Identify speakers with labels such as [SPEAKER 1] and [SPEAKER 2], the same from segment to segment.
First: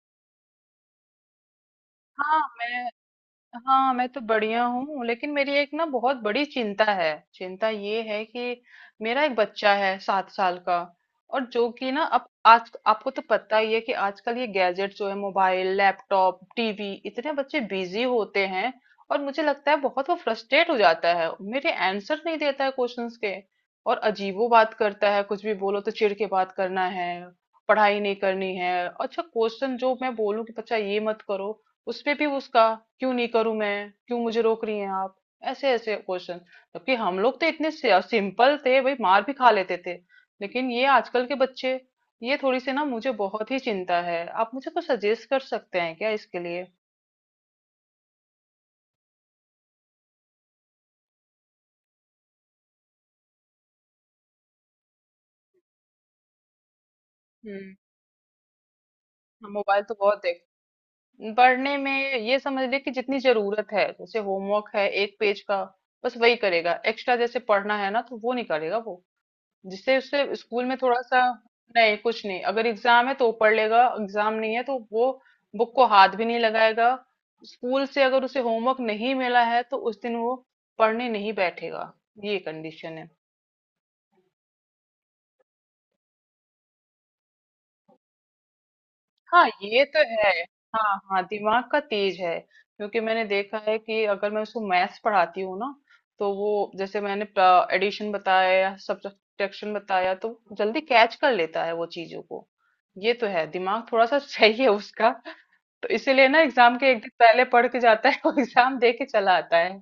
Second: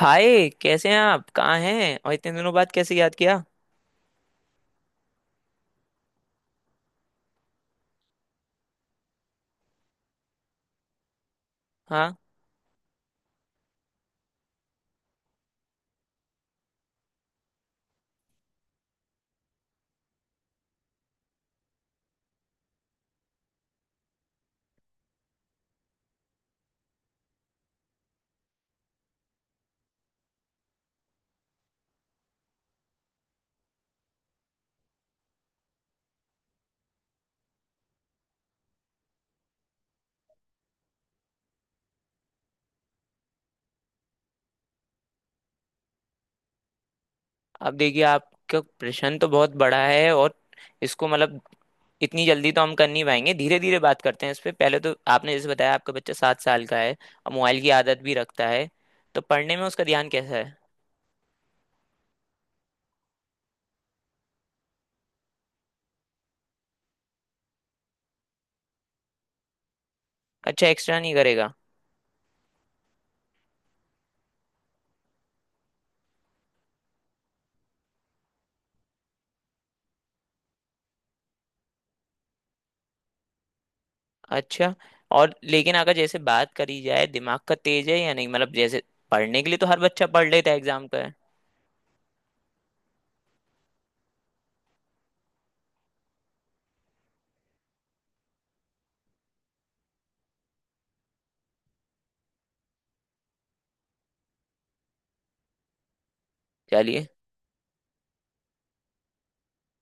[SPEAKER 1] हाय कैसे हैं आप? कहाँ हैं? और इतने
[SPEAKER 2] हाँ
[SPEAKER 1] दिनों बाद
[SPEAKER 2] मैं
[SPEAKER 1] कैसे याद किया?
[SPEAKER 2] हाँ मैं तो बढ़िया हूँ, लेकिन मेरी एक ना बहुत बड़ी चिंता है। चिंता ये है कि मेरा एक बच्चा है 7 साल का, और जो कि ना
[SPEAKER 1] हाँ।
[SPEAKER 2] अब आज आपको तो पता ही है कि आजकल ये गैजेट जो है, मोबाइल, लैपटॉप, टीवी, इतने बच्चे बिजी होते हैं। और मुझे लगता है बहुत वो फ्रस्ट्रेट हो जाता है, मेरे आंसर नहीं देता है क्वेश्चंस के। और अजीबो बात करता है, कुछ भी बोलो तो चिढ़ के बात करना है। पढ़ाई नहीं करनी है। अच्छा क्वेश्चन जो मैं बोलूं कि बच्चा ये मत करो, उसपे भी उसका क्यों नहीं करूं, मैं क्यों, मुझे रोक रही हैं आप, ऐसे ऐसे क्वेश्चन। जबकि हम लोग तो इतने सिंपल थे भाई, मार भी खा लेते थे, लेकिन ये आजकल के बच्चे, ये थोड़ी सी ना मुझे बहुत ही चिंता है। आप मुझे कुछ सजेस्ट कर सकते हैं क्या इसके लिए?
[SPEAKER 1] अब देखिए, आपका प्रश्न तो बहुत बड़ा है, और इसको मतलब इतनी जल्दी तो हम कर नहीं पाएंगे। धीरे धीरे बात करते हैं इस पे। पहले तो आपने जैसे बताया आपका बच्चा 7 साल का है और मोबाइल की
[SPEAKER 2] हम्म।
[SPEAKER 1] आदत भी रखता है। तो पढ़ने में
[SPEAKER 2] मोबाइल
[SPEAKER 1] उसका
[SPEAKER 2] तो
[SPEAKER 1] ध्यान
[SPEAKER 2] बहुत
[SPEAKER 1] कैसा
[SPEAKER 2] देख,
[SPEAKER 1] है?
[SPEAKER 2] पढ़ने में ये समझ ले कि जितनी जरूरत है, जैसे होमवर्क है एक पेज का, बस वही करेगा। एक्स्ट्रा जैसे पढ़ना है ना, तो वो नहीं करेगा वो, जिससे उससे स्कूल
[SPEAKER 1] अच्छा,
[SPEAKER 2] में
[SPEAKER 1] एक्स्ट्रा
[SPEAKER 2] थोड़ा
[SPEAKER 1] नहीं
[SPEAKER 2] सा।
[SPEAKER 1] करेगा?
[SPEAKER 2] नहीं, कुछ नहीं, अगर एग्जाम है तो वो पढ़ लेगा, एग्जाम नहीं है तो वो बुक को हाथ भी नहीं लगाएगा। स्कूल से अगर उसे होमवर्क नहीं मिला है तो उस दिन वो पढ़ने नहीं बैठेगा, ये कंडीशन है।
[SPEAKER 1] अच्छा। और लेकिन अगर जैसे बात करी जाए दिमाग का तेज है या नहीं, मतलब जैसे पढ़ने
[SPEAKER 2] हाँ
[SPEAKER 1] के लिए तो हर
[SPEAKER 2] ये तो
[SPEAKER 1] बच्चा पढ़
[SPEAKER 2] है।
[SPEAKER 1] लेता है एग्जाम
[SPEAKER 2] हाँ
[SPEAKER 1] का।
[SPEAKER 2] हाँ, दिमाग का तेज है, क्योंकि मैंने देखा है कि अगर मैं उसको मैथ्स पढ़ाती हूँ ना, तो वो, जैसे मैंने एडिशन बताया या सब्ट्रैक्शन बताया तो जल्दी कैच कर लेता है वो चीजों को। ये तो है, दिमाग थोड़ा सा सही है उसका। तो इसीलिए ना एग्जाम के एक
[SPEAKER 1] चलिए।
[SPEAKER 2] दिन पहले पढ़ के जाता है और एग्जाम दे के चला आता है।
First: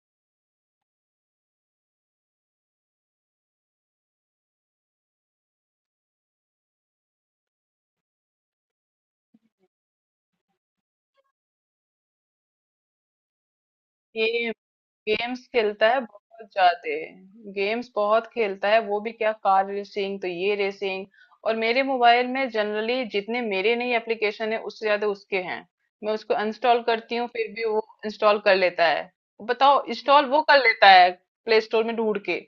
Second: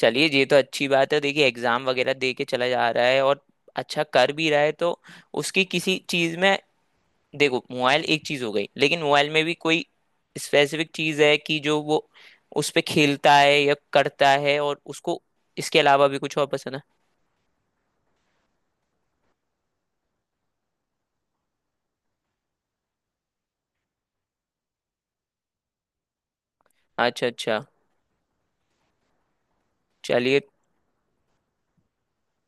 [SPEAKER 1] चलिए, ये तो अच्छी बात है। देखिए, एग्जाम वगैरह दे के चला जा रहा है और अच्छा कर भी रहा है, तो उसकी किसी चीज में, देखो मोबाइल एक चीज हो गई, लेकिन मोबाइल में भी कोई स्पेसिफिक चीज है कि जो वो उस पे खेलता है या करता
[SPEAKER 2] गेम,
[SPEAKER 1] है, और उसको
[SPEAKER 2] गेम्स
[SPEAKER 1] इसके
[SPEAKER 2] खेलता है
[SPEAKER 1] अलावा भी कुछ और
[SPEAKER 2] बहुत
[SPEAKER 1] पसंद है?
[SPEAKER 2] ज्यादा। गेम्स बहुत खेलता है वो, भी क्या कार रेसिंग, तो ये रेसिंग। और मेरे मोबाइल में जनरली जितने मेरे नहीं एप्लीकेशन है उससे ज्यादा उसके हैं। मैं उसको इंस्टॉल करती हूँ,
[SPEAKER 1] अच्छा
[SPEAKER 2] फिर
[SPEAKER 1] अच्छा।
[SPEAKER 2] भी वो इंस्टॉल कर लेता है। तो बताओ, इंस्टॉल
[SPEAKER 1] चलिए।
[SPEAKER 2] वो कर लेता है, प्ले स्टोर में ढूंढ के।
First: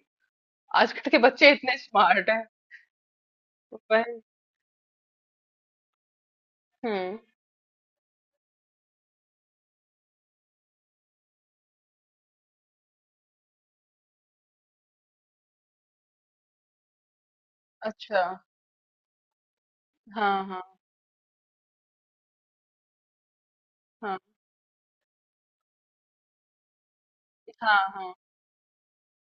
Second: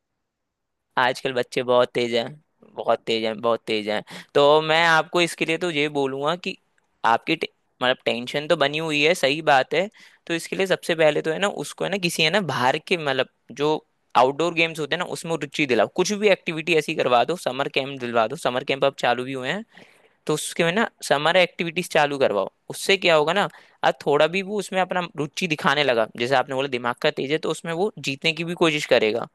[SPEAKER 2] आजकल के
[SPEAKER 1] आजकल
[SPEAKER 2] बच्चे
[SPEAKER 1] बच्चे
[SPEAKER 2] इतने
[SPEAKER 1] बहुत तेज हैं।
[SPEAKER 2] स्मार्ट हैं।
[SPEAKER 1] बहुत तेज हैं, बहुत
[SPEAKER 2] तो
[SPEAKER 1] तेज हैं।
[SPEAKER 2] वही-
[SPEAKER 1] तो मैं आपको इसके लिए तो ये बोलूंगा कि
[SPEAKER 2] हम्म।
[SPEAKER 1] आपकी मतलब टेंशन तो बनी हुई है, सही बात है। तो इसके लिए सबसे पहले तो है ना, उसको है ना, किसी है ना बाहर के, मतलब जो आउटडोर गेम्स होते हैं ना उसमें रुचि दिलाओ। कुछ भी एक्टिविटी ऐसी करवा दो, समर कैंप
[SPEAKER 2] अच्छा।
[SPEAKER 1] दिलवा दो। समर कैंप अब चालू भी हुए हैं। तो
[SPEAKER 2] हाँ हाँ।
[SPEAKER 1] उसके में ना समर एक्टिविटीज चालू करवाओ। उससे क्या होगा ना, आज
[SPEAKER 2] हाँ
[SPEAKER 1] थोड़ा भी वो उसमें अपना रुचि दिखाने लगा, जैसे आपने बोला दिमाग का तेज है, तो उसमें
[SPEAKER 2] हाँ।
[SPEAKER 1] वो
[SPEAKER 2] हाँ।
[SPEAKER 1] जीतने की भी कोशिश करेगा।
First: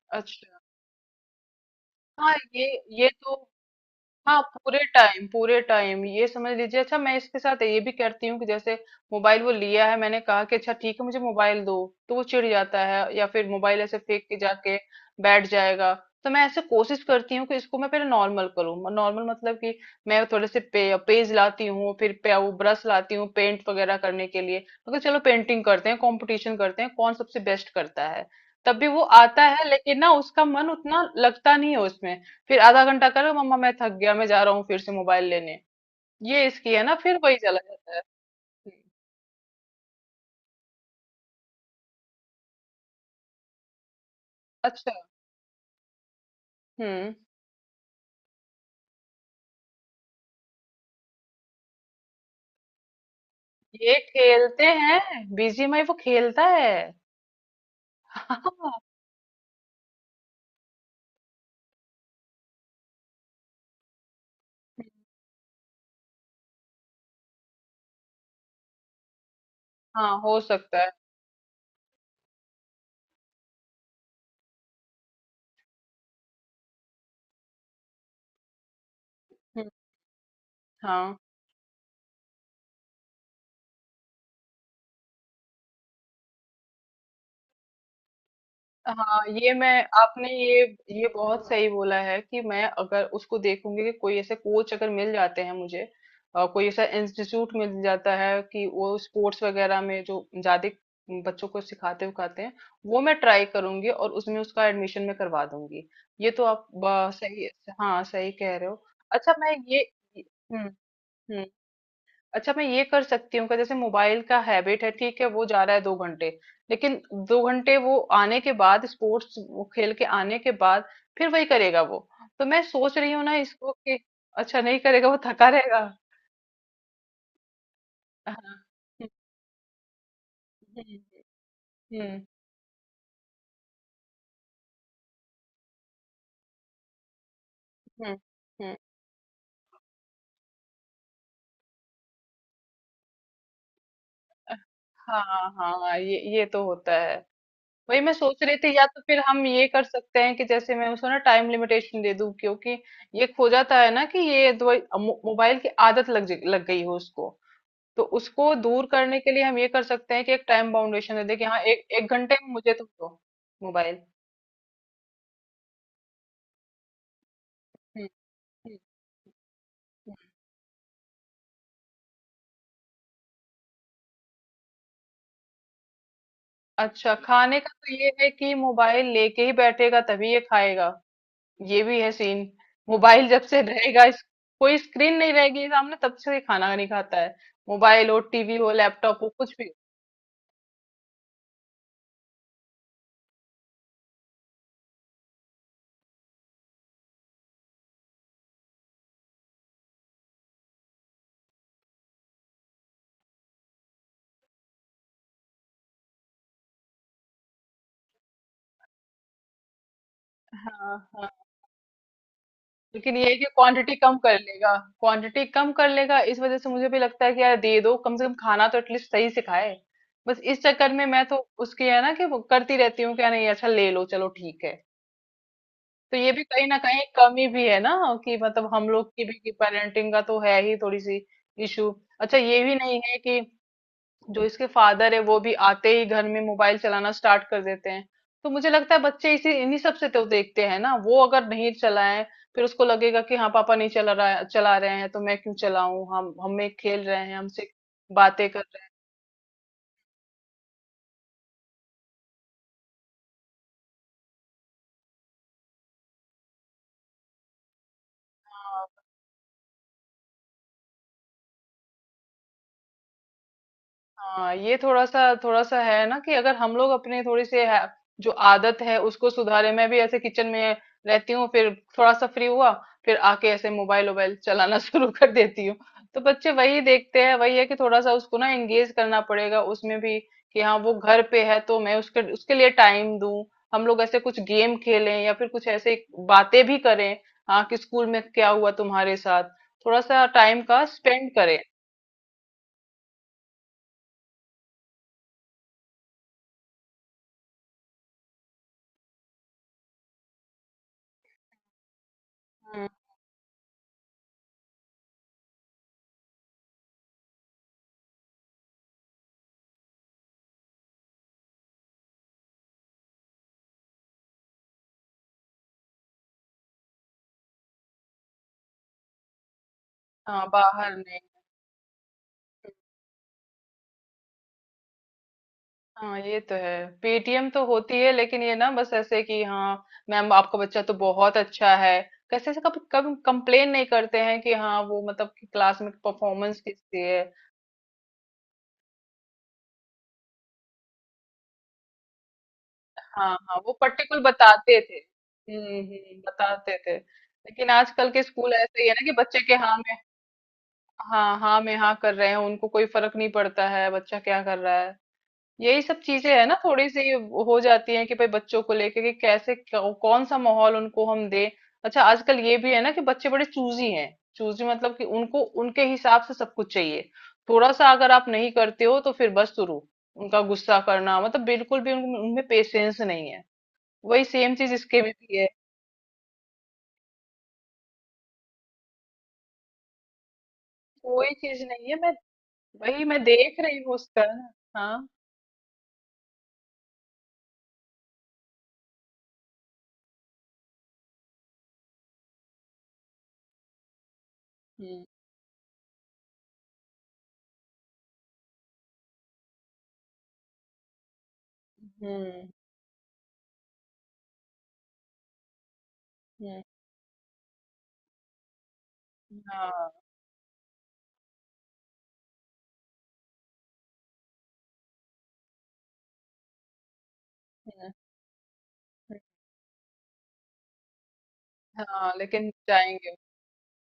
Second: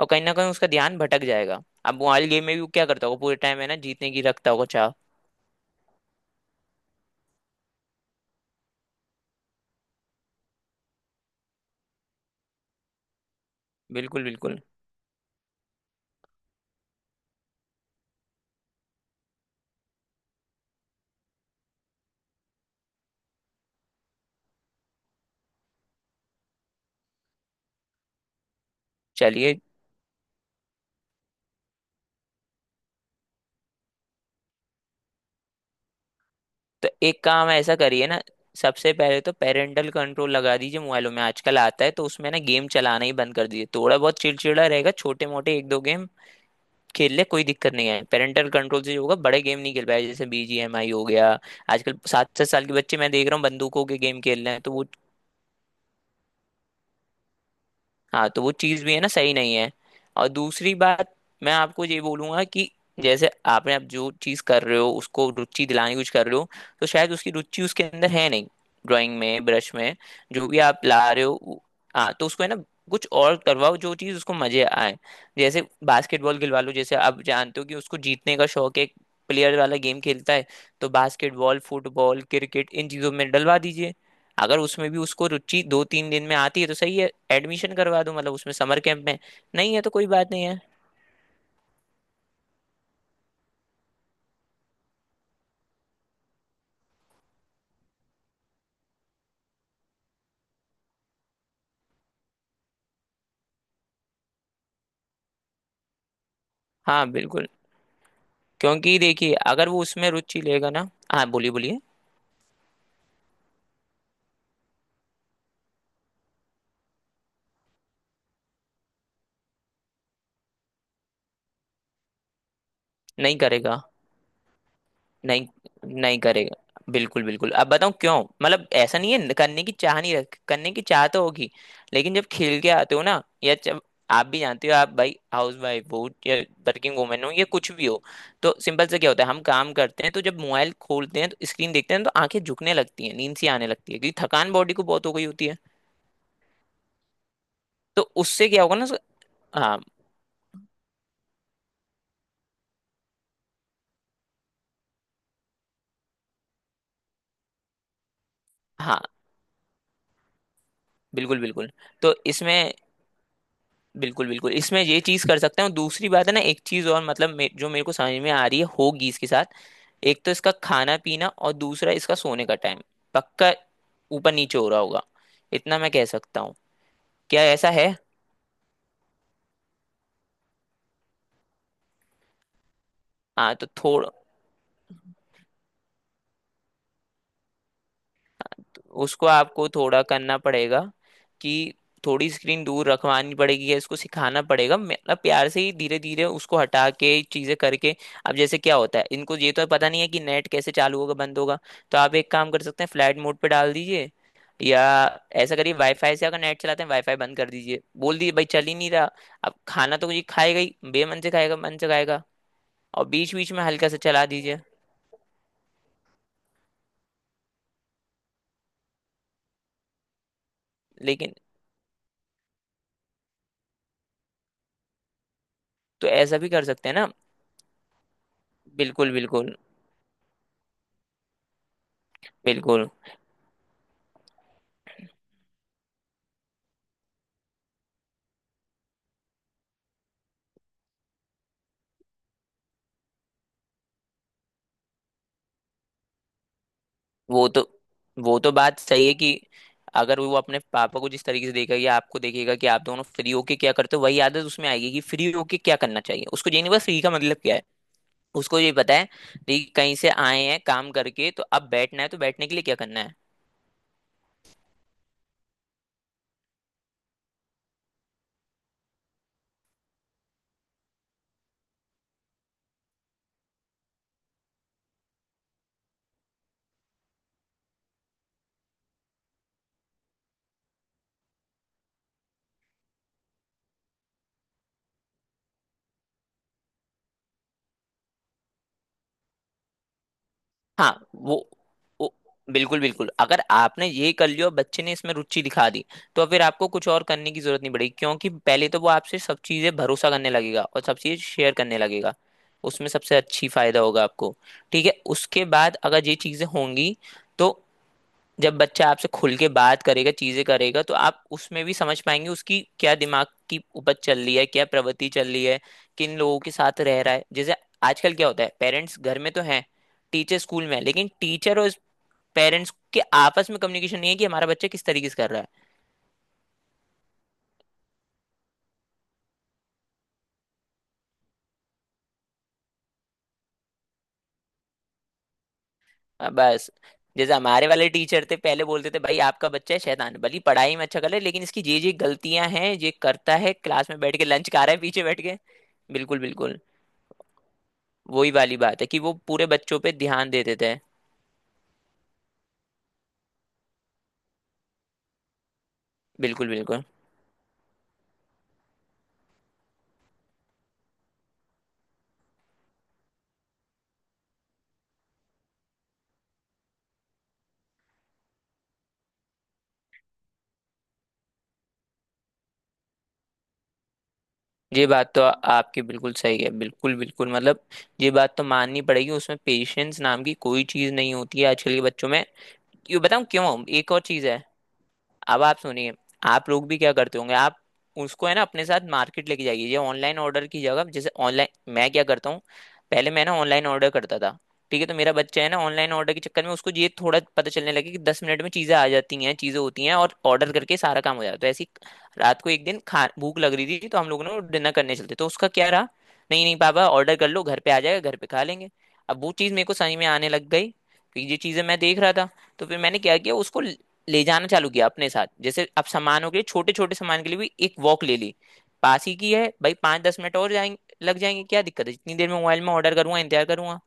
[SPEAKER 1] और कहीं ना कहीं
[SPEAKER 2] अच्छा।
[SPEAKER 1] उसका ध्यान भटक जाएगा। अब मोबाइल
[SPEAKER 2] हाँ
[SPEAKER 1] गेम में भी
[SPEAKER 2] ये,
[SPEAKER 1] वो क्या करता
[SPEAKER 2] ये
[SPEAKER 1] होगा,
[SPEAKER 2] तो
[SPEAKER 1] पूरे टाइम है ना जीतने की
[SPEAKER 2] हाँ,
[SPEAKER 1] रखता होगा
[SPEAKER 2] पूरे
[SPEAKER 1] चाह।
[SPEAKER 2] टाइम पूरे टाइम, ये समझ लीजिए। अच्छा, मैं इसके साथ ये भी करती हूँ कि जैसे मोबाइल वो लिया है, मैंने कहा कि अच्छा ठीक है, मुझे मोबाइल दो, तो वो चिढ़ जाता है, या फिर मोबाइल ऐसे फेंक
[SPEAKER 1] बिल्कुल
[SPEAKER 2] के
[SPEAKER 1] बिल्कुल।
[SPEAKER 2] जाके बैठ जाएगा। तो मैं ऐसे कोशिश करती हूँ कि इसको मैं पहले नॉर्मल करूँ। नॉर्मल मतलब कि मैं थोड़े से पेज लाती हूँ, फिर वो ब्रश लाती हूँ पेंट वगैरह करने के लिए। मतलब चलो पेंटिंग करते हैं, कंपटीशन करते हैं, कौन सबसे बेस्ट करता है। तब भी वो आता
[SPEAKER 1] चलिए।
[SPEAKER 2] है, लेकिन ना उसका मन उतना लगता नहीं है उसमें। फिर आधा घंटा करो, मम्मा मैं थक गया, मैं जा रहा हूँ फिर से मोबाइल लेने। ये इसकी है
[SPEAKER 1] तो
[SPEAKER 2] ना, फिर
[SPEAKER 1] एक
[SPEAKER 2] वही
[SPEAKER 1] काम
[SPEAKER 2] चला
[SPEAKER 1] ऐसा
[SPEAKER 2] जाता है।
[SPEAKER 1] करिए ना,
[SPEAKER 2] हम्म।
[SPEAKER 1] सबसे पहले तो पेरेंटल कंट्रोल लगा दीजिए। मोबाइलों में आजकल आता है, तो उसमें ना गेम चलाना ही बंद कर दीजिए। थोड़ा बहुत चिड़चिड़ा रहेगा,
[SPEAKER 2] अच्छा।
[SPEAKER 1] छोटे मोटे एक दो गेम खेल
[SPEAKER 2] हम्म।
[SPEAKER 1] ले, कोई दिक्कत नहीं है। पेरेंटल कंट्रोल से जो होगा बड़े गेम नहीं खेल पाए, जैसे बीजीएमआई हो गया। आजकल सात सात साल के बच्चे मैं देख रहा हूँ बंदूकों
[SPEAKER 2] ये
[SPEAKER 1] के गेम खेल रहे हैं,
[SPEAKER 2] खेलते
[SPEAKER 1] तो वो...
[SPEAKER 2] हैं, BGMI वो खेलता है
[SPEAKER 1] हाँ, तो वो
[SPEAKER 2] हाँ।
[SPEAKER 1] चीज़ भी है ना सही नहीं है। और दूसरी बात, मैं आपको ये बोलूंगा कि जैसे आपने, आप जो चीज़ कर रहे हो उसको रुचि दिलाने की कुछ कर रहे हो, तो शायद उसकी रुचि उसके अंदर है नहीं, ड्राइंग में, ब्रश में,
[SPEAKER 2] हाँ, हो
[SPEAKER 1] जो भी आप
[SPEAKER 2] सकता है।
[SPEAKER 1] ला रहे हो हाँ तो उसको है ना कुछ और करवाओ जो चीज़ उसको मजे आए। जैसे बास्केटबॉल खिलवा लो, जैसे आप जानते हो कि उसको जीतने का शौक है, प्लेयर
[SPEAKER 2] हम्म।
[SPEAKER 1] वाला गेम खेलता है, तो
[SPEAKER 2] हाँ
[SPEAKER 1] बास्केटबॉल फुटबॉल क्रिकेट इन चीज़ों में डलवा दीजिए। अगर उसमें भी उसको रुचि 2-3 दिन में आती है तो सही है, एडमिशन करवा दो, मतलब उसमें समर कैंप में।
[SPEAKER 2] हाँ ये मैं,
[SPEAKER 1] नहीं है तो कोई
[SPEAKER 2] आपने
[SPEAKER 1] बात नहीं
[SPEAKER 2] ये
[SPEAKER 1] है।
[SPEAKER 2] ये बहुत सही बोला है कि मैं अगर उसको देखूंगी कि कोई ऐसे कोच अगर मिल जाते हैं मुझे, कोई ऐसा इंस्टीट्यूट मिल जाता है कि वो स्पोर्ट्स वगैरह में जो ज्यादा बच्चों को सिखाते उखाते हैं, वो मैं ट्राई करूंगी और उसमें उसका एडमिशन में करवा दूंगी। ये तो
[SPEAKER 1] हाँ
[SPEAKER 2] सही।
[SPEAKER 1] बिल्कुल।
[SPEAKER 2] हाँ सही कह रहे हो।
[SPEAKER 1] क्योंकि देखिए
[SPEAKER 2] अच्छा मैं
[SPEAKER 1] अगर वो
[SPEAKER 2] ये,
[SPEAKER 1] उसमें रुचि
[SPEAKER 2] हम्म।
[SPEAKER 1] लेगा ना... हाँ,
[SPEAKER 2] हम्म।
[SPEAKER 1] बोलिए बोलिए।
[SPEAKER 2] अच्छा, मैं ये कर सकती हूँ कि जैसे मोबाइल का हैबिट है, ठीक है वो जा रहा है 2 घंटे, लेकिन 2 घंटे वो आने के बाद, स्पोर्ट्स खेल के आने के बाद, फिर वही करेगा वो। तो मैं सोच रही हूँ ना
[SPEAKER 1] नहीं
[SPEAKER 2] इसको
[SPEAKER 1] करेगा।
[SPEAKER 2] कि, अच्छा नहीं करेगा, वो
[SPEAKER 1] नहीं।
[SPEAKER 2] थका रहेगा।
[SPEAKER 1] नहीं करेगा। बिल्कुल बिल्कुल। अब बताऊं क्यों,
[SPEAKER 2] हाँ।
[SPEAKER 1] मतलब ऐसा नहीं है करने की चाह नहीं रख, करने की
[SPEAKER 2] हम्म।
[SPEAKER 1] चाह तो होगी। लेकिन
[SPEAKER 2] हम्म।
[SPEAKER 1] जब खेल के आते हो ना, या जब आप भी जानते हो, आप भाई हाउस वाइफ हो या वर्किंग वुमेन हो या कुछ भी हो,
[SPEAKER 2] हम्म।
[SPEAKER 1] तो
[SPEAKER 2] हम्म।
[SPEAKER 1] सिंपल से क्या होता है, हम काम करते हैं तो जब मोबाइल खोलते हैं तो स्क्रीन देखते हैं तो आंखें झुकने लगती हैं, नींद सी आने लगती है, क्योंकि थकान बॉडी को बहुत हो गई होती
[SPEAKER 2] हाँ
[SPEAKER 1] है।
[SPEAKER 2] हाँ, ये तो होता है। वही
[SPEAKER 1] तो
[SPEAKER 2] मैं सोच
[SPEAKER 1] उससे
[SPEAKER 2] रही
[SPEAKER 1] क्या होगा
[SPEAKER 2] थी, या
[SPEAKER 1] ना
[SPEAKER 2] तो फिर हम ये
[SPEAKER 1] हाँ
[SPEAKER 2] कर सकते हैं कि जैसे मैं उसको ना टाइम लिमिटेशन दे दूं, क्योंकि ये खो जाता है ना कि मोबाइल की आदत लग गई हो उसको, तो उसको दूर
[SPEAKER 1] हाँ।
[SPEAKER 2] करने के लिए हम ये कर सकते हैं कि एक टाइम बाउंडेशन दे दें
[SPEAKER 1] बिल्कुल
[SPEAKER 2] कि हाँ
[SPEAKER 1] बिल्कुल।
[SPEAKER 2] एक एक
[SPEAKER 1] तो
[SPEAKER 2] घंटे में मुझे
[SPEAKER 1] इसमें,
[SPEAKER 2] तुम दो मोबाइल।
[SPEAKER 1] बिल्कुल बिल्कुल, इसमें ये चीज कर सकते हैं। और दूसरी बात है ना, एक चीज और, मतलब जो मेरे को
[SPEAKER 2] हम्म।
[SPEAKER 1] समझ में आ रही है
[SPEAKER 2] हम्म।
[SPEAKER 1] होगी इसके साथ।
[SPEAKER 2] हम्म।
[SPEAKER 1] एक तो इसका खाना पीना, और दूसरा इसका सोने का टाइम पक्का ऊपर नीचे हो रहा होगा, इतना मैं कह सकता हूँ।
[SPEAKER 2] अच्छा,
[SPEAKER 1] क्या
[SPEAKER 2] खाने का
[SPEAKER 1] ऐसा है?
[SPEAKER 2] तो ये है कि मोबाइल लेके ही बैठेगा, तभी ये खाएगा। ये भी है सीन। मोबाइल जब
[SPEAKER 1] हाँ,
[SPEAKER 2] से
[SPEAKER 1] तो
[SPEAKER 2] रहेगा
[SPEAKER 1] थोड़ा
[SPEAKER 2] कोई स्क्रीन नहीं रहेगी सामने, तब से ये खाना नहीं खाता है, मोबाइल हो, टीवी हो, लैपटॉप
[SPEAKER 1] उसको
[SPEAKER 2] हो, कुछ
[SPEAKER 1] आपको
[SPEAKER 2] भी।
[SPEAKER 1] थोड़ा करना पड़ेगा कि थोड़ी स्क्रीन दूर रखवानी पड़ेगी, या इसको सिखाना पड़ेगा, मतलब प्यार से ही धीरे धीरे उसको हटा के चीजें करके। अब जैसे क्या होता है, इनको ये तो पता नहीं है कि नेट कैसे चालू होगा बंद होगा, तो आप एक काम कर सकते हैं, फ्लाइट मोड पे डाल दीजिए। या ऐसा करिए, वाईफाई से अगर नेट चलाते हैं वाईफाई बंद कर दीजिए, बोल दीजिए भाई चल ही नहीं रहा। अब खाना तो ये खाएगा ही, बेमन
[SPEAKER 2] हाँ,
[SPEAKER 1] से खाएगा मन से खाएगा। और
[SPEAKER 2] लेकिन ये है
[SPEAKER 1] बीच
[SPEAKER 2] कि
[SPEAKER 1] बीच में हल्का
[SPEAKER 2] क्वांटिटी
[SPEAKER 1] सा
[SPEAKER 2] कम
[SPEAKER 1] चला
[SPEAKER 2] कर
[SPEAKER 1] दीजिए।
[SPEAKER 2] लेगा, क्वांटिटी कम कर लेगा, इस वजह से मुझे भी लगता है कि यार दे दो, कम से कम खाना तो एटलीस्ट सही से खाए। बस इस चक्कर में मैं
[SPEAKER 1] लेकिन,
[SPEAKER 2] तो उसकी है ना कि वो करती रहती हूँ, क्या नहीं, अच्छा ले लो चलो ठीक है।
[SPEAKER 1] तो
[SPEAKER 2] तो ये
[SPEAKER 1] ऐसा
[SPEAKER 2] भी
[SPEAKER 1] भी कर
[SPEAKER 2] कहीं ना
[SPEAKER 1] सकते हैं
[SPEAKER 2] कहीं
[SPEAKER 1] ना।
[SPEAKER 2] कमी भी है ना, कि मतलब हम लोग
[SPEAKER 1] बिल्कुल।
[SPEAKER 2] की भी
[SPEAKER 1] बिल्कुल
[SPEAKER 2] पेरेंटिंग का तो है ही थोड़ी सी इशू। अच्छा ये भी
[SPEAKER 1] बिल्कुल।
[SPEAKER 2] नहीं है कि जो इसके फादर है वो भी आते ही घर में मोबाइल चलाना स्टार्ट कर देते हैं, तो मुझे लगता है बच्चे इसी इन्हीं सबसे तो देखते हैं ना। वो अगर नहीं चलाएं फिर उसको लगेगा कि हाँ पापा नहीं चला रहा, चला रहे हैं तो मैं क्यों चलाऊं, हम हमें खेल रहे हैं,
[SPEAKER 1] वो तो
[SPEAKER 2] हमसे
[SPEAKER 1] वो
[SPEAKER 2] बातें
[SPEAKER 1] तो
[SPEAKER 2] कर
[SPEAKER 1] बात
[SPEAKER 2] रहे हैं।
[SPEAKER 1] सही है कि अगर वो अपने पापा को जिस तरीके से देखेगा या आपको देखेगा कि आप दोनों फ्री होके क्या करते हो, वही आदत उसमें आएगी कि फ्री होके क्या करना चाहिए। उसको ये नहीं पता फ्री का मतलब क्या है। उसको ये
[SPEAKER 2] हाँ।
[SPEAKER 1] पता है कि कहीं से आए हैं काम करके, तो अब बैठना है तो बैठने के लिए क्या करना है।
[SPEAKER 2] हाँ, ये थोड़ा सा है ना कि अगर हम लोग अपने थोड़ी सी है, जो आदत है उसको सुधारे, मैं भी ऐसे किचन में रहती हूँ, फिर थोड़ा सा फ्री हुआ, फिर आके ऐसे मोबाइल वोबाइल चलाना शुरू कर देती हूँ। तो बच्चे वही देखते हैं। वही है कि थोड़ा सा उसको ना एंगेज करना पड़ेगा उसमें भी, कि हाँ वो घर पे है तो मैं उसके उसके लिए टाइम दूं, हम लोग ऐसे कुछ गेम खेलें, या फिर कुछ ऐसे बातें भी करें, हाँ कि स्कूल में क्या हुआ तुम्हारे साथ, थोड़ा सा टाइम का
[SPEAKER 1] हाँ।
[SPEAKER 2] स्पेंड
[SPEAKER 1] वो
[SPEAKER 2] करें।
[SPEAKER 1] वो बिल्कुल बिल्कुल। अगर आपने ये कर लिया और बच्चे ने इसमें रुचि दिखा दी, तो फिर आपको कुछ और करने की जरूरत नहीं पड़ेगी। क्योंकि पहले तो वो आपसे सब चीजें भरोसा करने लगेगा और सब चीजें शेयर करने लगेगा।
[SPEAKER 2] हम्म।
[SPEAKER 1] उसमें सबसे अच्छी फायदा होगा आपको। ठीक है। उसके बाद अगर ये चीजें होंगी, तो जब बच्चा आपसे खुल के बात करेगा चीजें करेगा, तो आप उसमें भी समझ पाएंगे उसकी क्या दिमाग की उपज चल रही है, क्या प्रवृत्ति चल रही है, किन लोगों के साथ रह रहा है। जैसे आजकल क्या होता है, पेरेंट्स घर में तो हैं, टीचर
[SPEAKER 2] हाँ
[SPEAKER 1] स्कूल में है,
[SPEAKER 2] बाहर
[SPEAKER 1] लेकिन
[SPEAKER 2] नहीं।
[SPEAKER 1] टीचर और पेरेंट्स के आपस में कम्युनिकेशन नहीं है कि हमारा बच्चा किस तरीके से कर रहा है।
[SPEAKER 2] हाँ ये तो है, PTM तो होती है, लेकिन ये ना बस ऐसे कि हाँ मैम आपका बच्चा तो बहुत अच्छा है, कैसे से। कभी कभी कंप्लेन नहीं करते हैं कि हाँ वो मतलब कि क्लास में परफॉर्मेंस
[SPEAKER 1] बस
[SPEAKER 2] किसकी है।
[SPEAKER 1] जैसे हमारे वाले टीचर थे पहले, बोलते थे भाई आपका बच्चा है शैतान भली, पढ़ाई में अच्छा कर ले लेकिन इसकी ये गलतियां हैं, ये
[SPEAKER 2] हाँ
[SPEAKER 1] करता है
[SPEAKER 2] हाँ वो
[SPEAKER 1] क्लास में बैठ
[SPEAKER 2] पर्टिकुलर
[SPEAKER 1] के लंच खा रहा
[SPEAKER 2] बताते
[SPEAKER 1] है
[SPEAKER 2] थे।
[SPEAKER 1] पीछे बैठ के। बिल्कुल
[SPEAKER 2] हम्म,
[SPEAKER 1] बिल्कुल।
[SPEAKER 2] बताते थे, लेकिन आजकल के
[SPEAKER 1] वही
[SPEAKER 2] स्कूल
[SPEAKER 1] वाली बात
[SPEAKER 2] ऐसे
[SPEAKER 1] है
[SPEAKER 2] ही है
[SPEAKER 1] कि
[SPEAKER 2] ना कि
[SPEAKER 1] वो
[SPEAKER 2] बच्चे
[SPEAKER 1] पूरे
[SPEAKER 2] के हाँ
[SPEAKER 1] बच्चों पे
[SPEAKER 2] में
[SPEAKER 1] ध्यान देते थे।
[SPEAKER 2] हाँ, हाँ में हाँ कर रहे हैं, उनको कोई फर्क नहीं पड़ता है बच्चा क्या कर रहा है। यही सब चीजें है
[SPEAKER 1] बिल्कुल
[SPEAKER 2] ना
[SPEAKER 1] बिल्कुल।
[SPEAKER 2] थोड़ी सी हो जाती है कि भाई बच्चों को लेके कि कैसे कौन सा माहौल उनको हम दें। अच्छा आजकल ये भी है ना कि बच्चे बड़े चूजी हैं। चूजी मतलब कि उनको उनके हिसाब से सब कुछ चाहिए। थोड़ा सा अगर आप नहीं करते हो तो फिर बस शुरू उनका गुस्सा करना, मतलब बिल्कुल भी उनमें पेशेंस नहीं है। वही सेम चीज
[SPEAKER 1] ये
[SPEAKER 2] इसके में
[SPEAKER 1] बात तो
[SPEAKER 2] भी है,
[SPEAKER 1] आपकी बिल्कुल सही है। बिल्कुल बिल्कुल, मतलब ये बात तो माननी पड़ेगी, उसमें पेशेंस नाम की कोई चीज नहीं
[SPEAKER 2] कोई
[SPEAKER 1] होती है
[SPEAKER 2] चीज
[SPEAKER 1] आजकल के
[SPEAKER 2] नहीं है।
[SPEAKER 1] बच्चों
[SPEAKER 2] मैं,
[SPEAKER 1] में। ये
[SPEAKER 2] वही मैं
[SPEAKER 1] बताऊं
[SPEAKER 2] देख
[SPEAKER 1] क्यों,
[SPEAKER 2] रही
[SPEAKER 1] एक
[SPEAKER 2] हूँ
[SPEAKER 1] और
[SPEAKER 2] उसका
[SPEAKER 1] चीज है।
[SPEAKER 2] ना। हाँ।
[SPEAKER 1] अब आप सुनिए, आप लोग भी क्या करते होंगे, आप उसको है ना अपने साथ मार्केट लेके जाइए, ये ऑनलाइन ऑर्डर की जगह, जैसे ऑनलाइन... मैं क्या करता हूँ, पहले मैं ना ऑनलाइन ऑर्डर करता था, ठीक है, तो
[SPEAKER 2] हम्म।
[SPEAKER 1] मेरा बच्चा है ना ऑनलाइन ऑर्डर के चक्कर में उसको ये थोड़ा पता चलने लगे कि 10 मिनट में चीज़ें आ जाती हैं, चीज़ें होती हैं और ऑर्डर करके सारा काम हो जाता है ऐसी। रात
[SPEAKER 2] हम्म।
[SPEAKER 1] को एक दिन खा भूख लग रही थी, तो हम लोगों ने डिनर करने चलते तो उसका क्या रहा, नहीं नहीं
[SPEAKER 2] हम्म।
[SPEAKER 1] पापा ऑर्डर कर लो घर पे आ जाएगा घर पे खा लेंगे। अब वो चीज़ मेरे को समझ
[SPEAKER 2] हाँ।
[SPEAKER 1] में आने लग गई कि ये चीज़ें मैं देख रहा था। तो फिर मैंने क्या किया, उसको ले जाना चालू किया अपने साथ, जैसे अब सामानों के लिए, छोटे छोटे सामान के लिए भी एक
[SPEAKER 2] हम्म।
[SPEAKER 1] वॉक ले ली। पास ही
[SPEAKER 2] हम्म।
[SPEAKER 1] की है भाई, 5-10 मिनट और जाएंगे, लग जाएंगे, क्या दिक्कत है,
[SPEAKER 2] हाँ
[SPEAKER 1] जितनी देर में
[SPEAKER 2] लेकिन
[SPEAKER 1] मोबाइल में ऑर्डर
[SPEAKER 2] जाएंगे।
[SPEAKER 1] करूंगा इंतजार करूंगा।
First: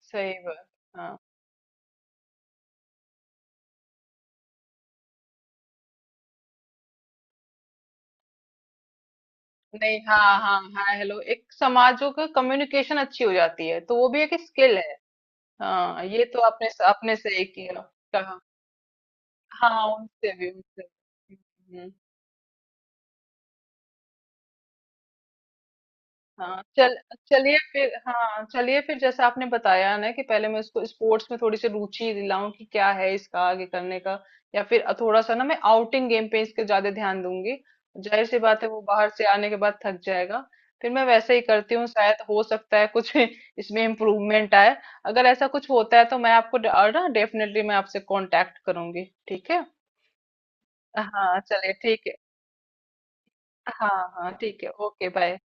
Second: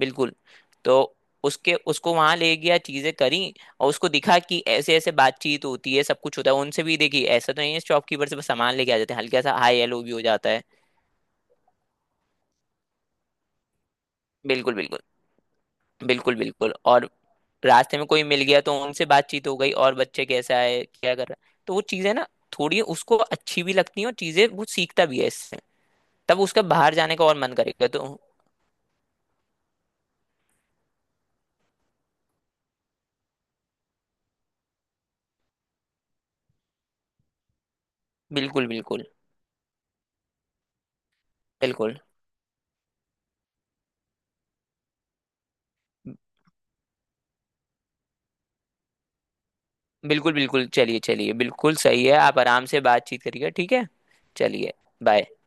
[SPEAKER 1] बिल्कुल।
[SPEAKER 2] सही बात। हाँ।
[SPEAKER 1] तो उसके उसको वहां ले गया, चीजें करी और उसको दिखा कि ऐसे ऐसे बातचीत होती है, सब कुछ होता है, उनसे भी देखी, ऐसा तो नहीं है, शॉपकीपर से बस सामान लेके आ जाते हैं, हल्का सा हाय
[SPEAKER 2] नहीं
[SPEAKER 1] हेलो भी
[SPEAKER 2] हाँ
[SPEAKER 1] हो जाता
[SPEAKER 2] हाँ
[SPEAKER 1] है।
[SPEAKER 2] हाँ हेलो, एक समाजों का कम्युनिकेशन अच्छी हो जाती है, तो वो भी एक
[SPEAKER 1] बिल्कुल
[SPEAKER 2] स्किल है।
[SPEAKER 1] बिल्कुल।
[SPEAKER 2] हाँ ये
[SPEAKER 1] बिल्कुल
[SPEAKER 2] तो आपने
[SPEAKER 1] बिल्कुल। और
[SPEAKER 2] अपने से ही किया।
[SPEAKER 1] रास्ते में कोई
[SPEAKER 2] कहा।
[SPEAKER 1] मिल गया तो उनसे बातचीत हो गई,
[SPEAKER 2] हाँ
[SPEAKER 1] और बच्चे
[SPEAKER 2] उनसे भी
[SPEAKER 1] कैसा
[SPEAKER 2] उनसे
[SPEAKER 1] है क्या कर
[SPEAKER 2] भी।
[SPEAKER 1] रहा है, तो वो चीजें ना थोड़ी उसको अच्छी भी लगती हैं, और चीजें वो सीखता भी है इससे, तब उसका
[SPEAKER 2] हाँ
[SPEAKER 1] बाहर
[SPEAKER 2] चल,
[SPEAKER 1] जाने का और मन
[SPEAKER 2] चलिए
[SPEAKER 1] करेगा
[SPEAKER 2] फिर,
[SPEAKER 1] तो।
[SPEAKER 2] हाँ चलिए फिर जैसा आपने बताया ना कि पहले मैं इसको स्पोर्ट्स में थोड़ी सी रुचि दिलाऊं, कि क्या है इसका आगे करने का। या फिर थोड़ा सा ना मैं आउटिंग गेम पे इसके ज्यादा ध्यान दूंगी। जाहिर सी बात
[SPEAKER 1] बिल्कुल
[SPEAKER 2] है वो
[SPEAKER 1] बिल्कुल।
[SPEAKER 2] बाहर से आने के बाद थक जाएगा, फिर मैं वैसे ही करती हूँ,
[SPEAKER 1] बिल्कुल
[SPEAKER 2] शायद हो सकता है कुछ इसमें इम्प्रूवमेंट आए। अगर ऐसा कुछ होता है तो मैं और ना डेफिनेटली मैं आपसे कांटेक्ट करूंगी, ठीक है।
[SPEAKER 1] बिल्कुल। बिल्कुल चलिए चलिए
[SPEAKER 2] हाँ चलिए
[SPEAKER 1] बिल्कुल सही
[SPEAKER 2] ठीक
[SPEAKER 1] है,
[SPEAKER 2] है।
[SPEAKER 1] आप आराम से बातचीत करिएगा, ठीक है।
[SPEAKER 2] हाँ। हाँ ठीक है,
[SPEAKER 1] चलिए।
[SPEAKER 2] Okay bye.
[SPEAKER 1] बाय।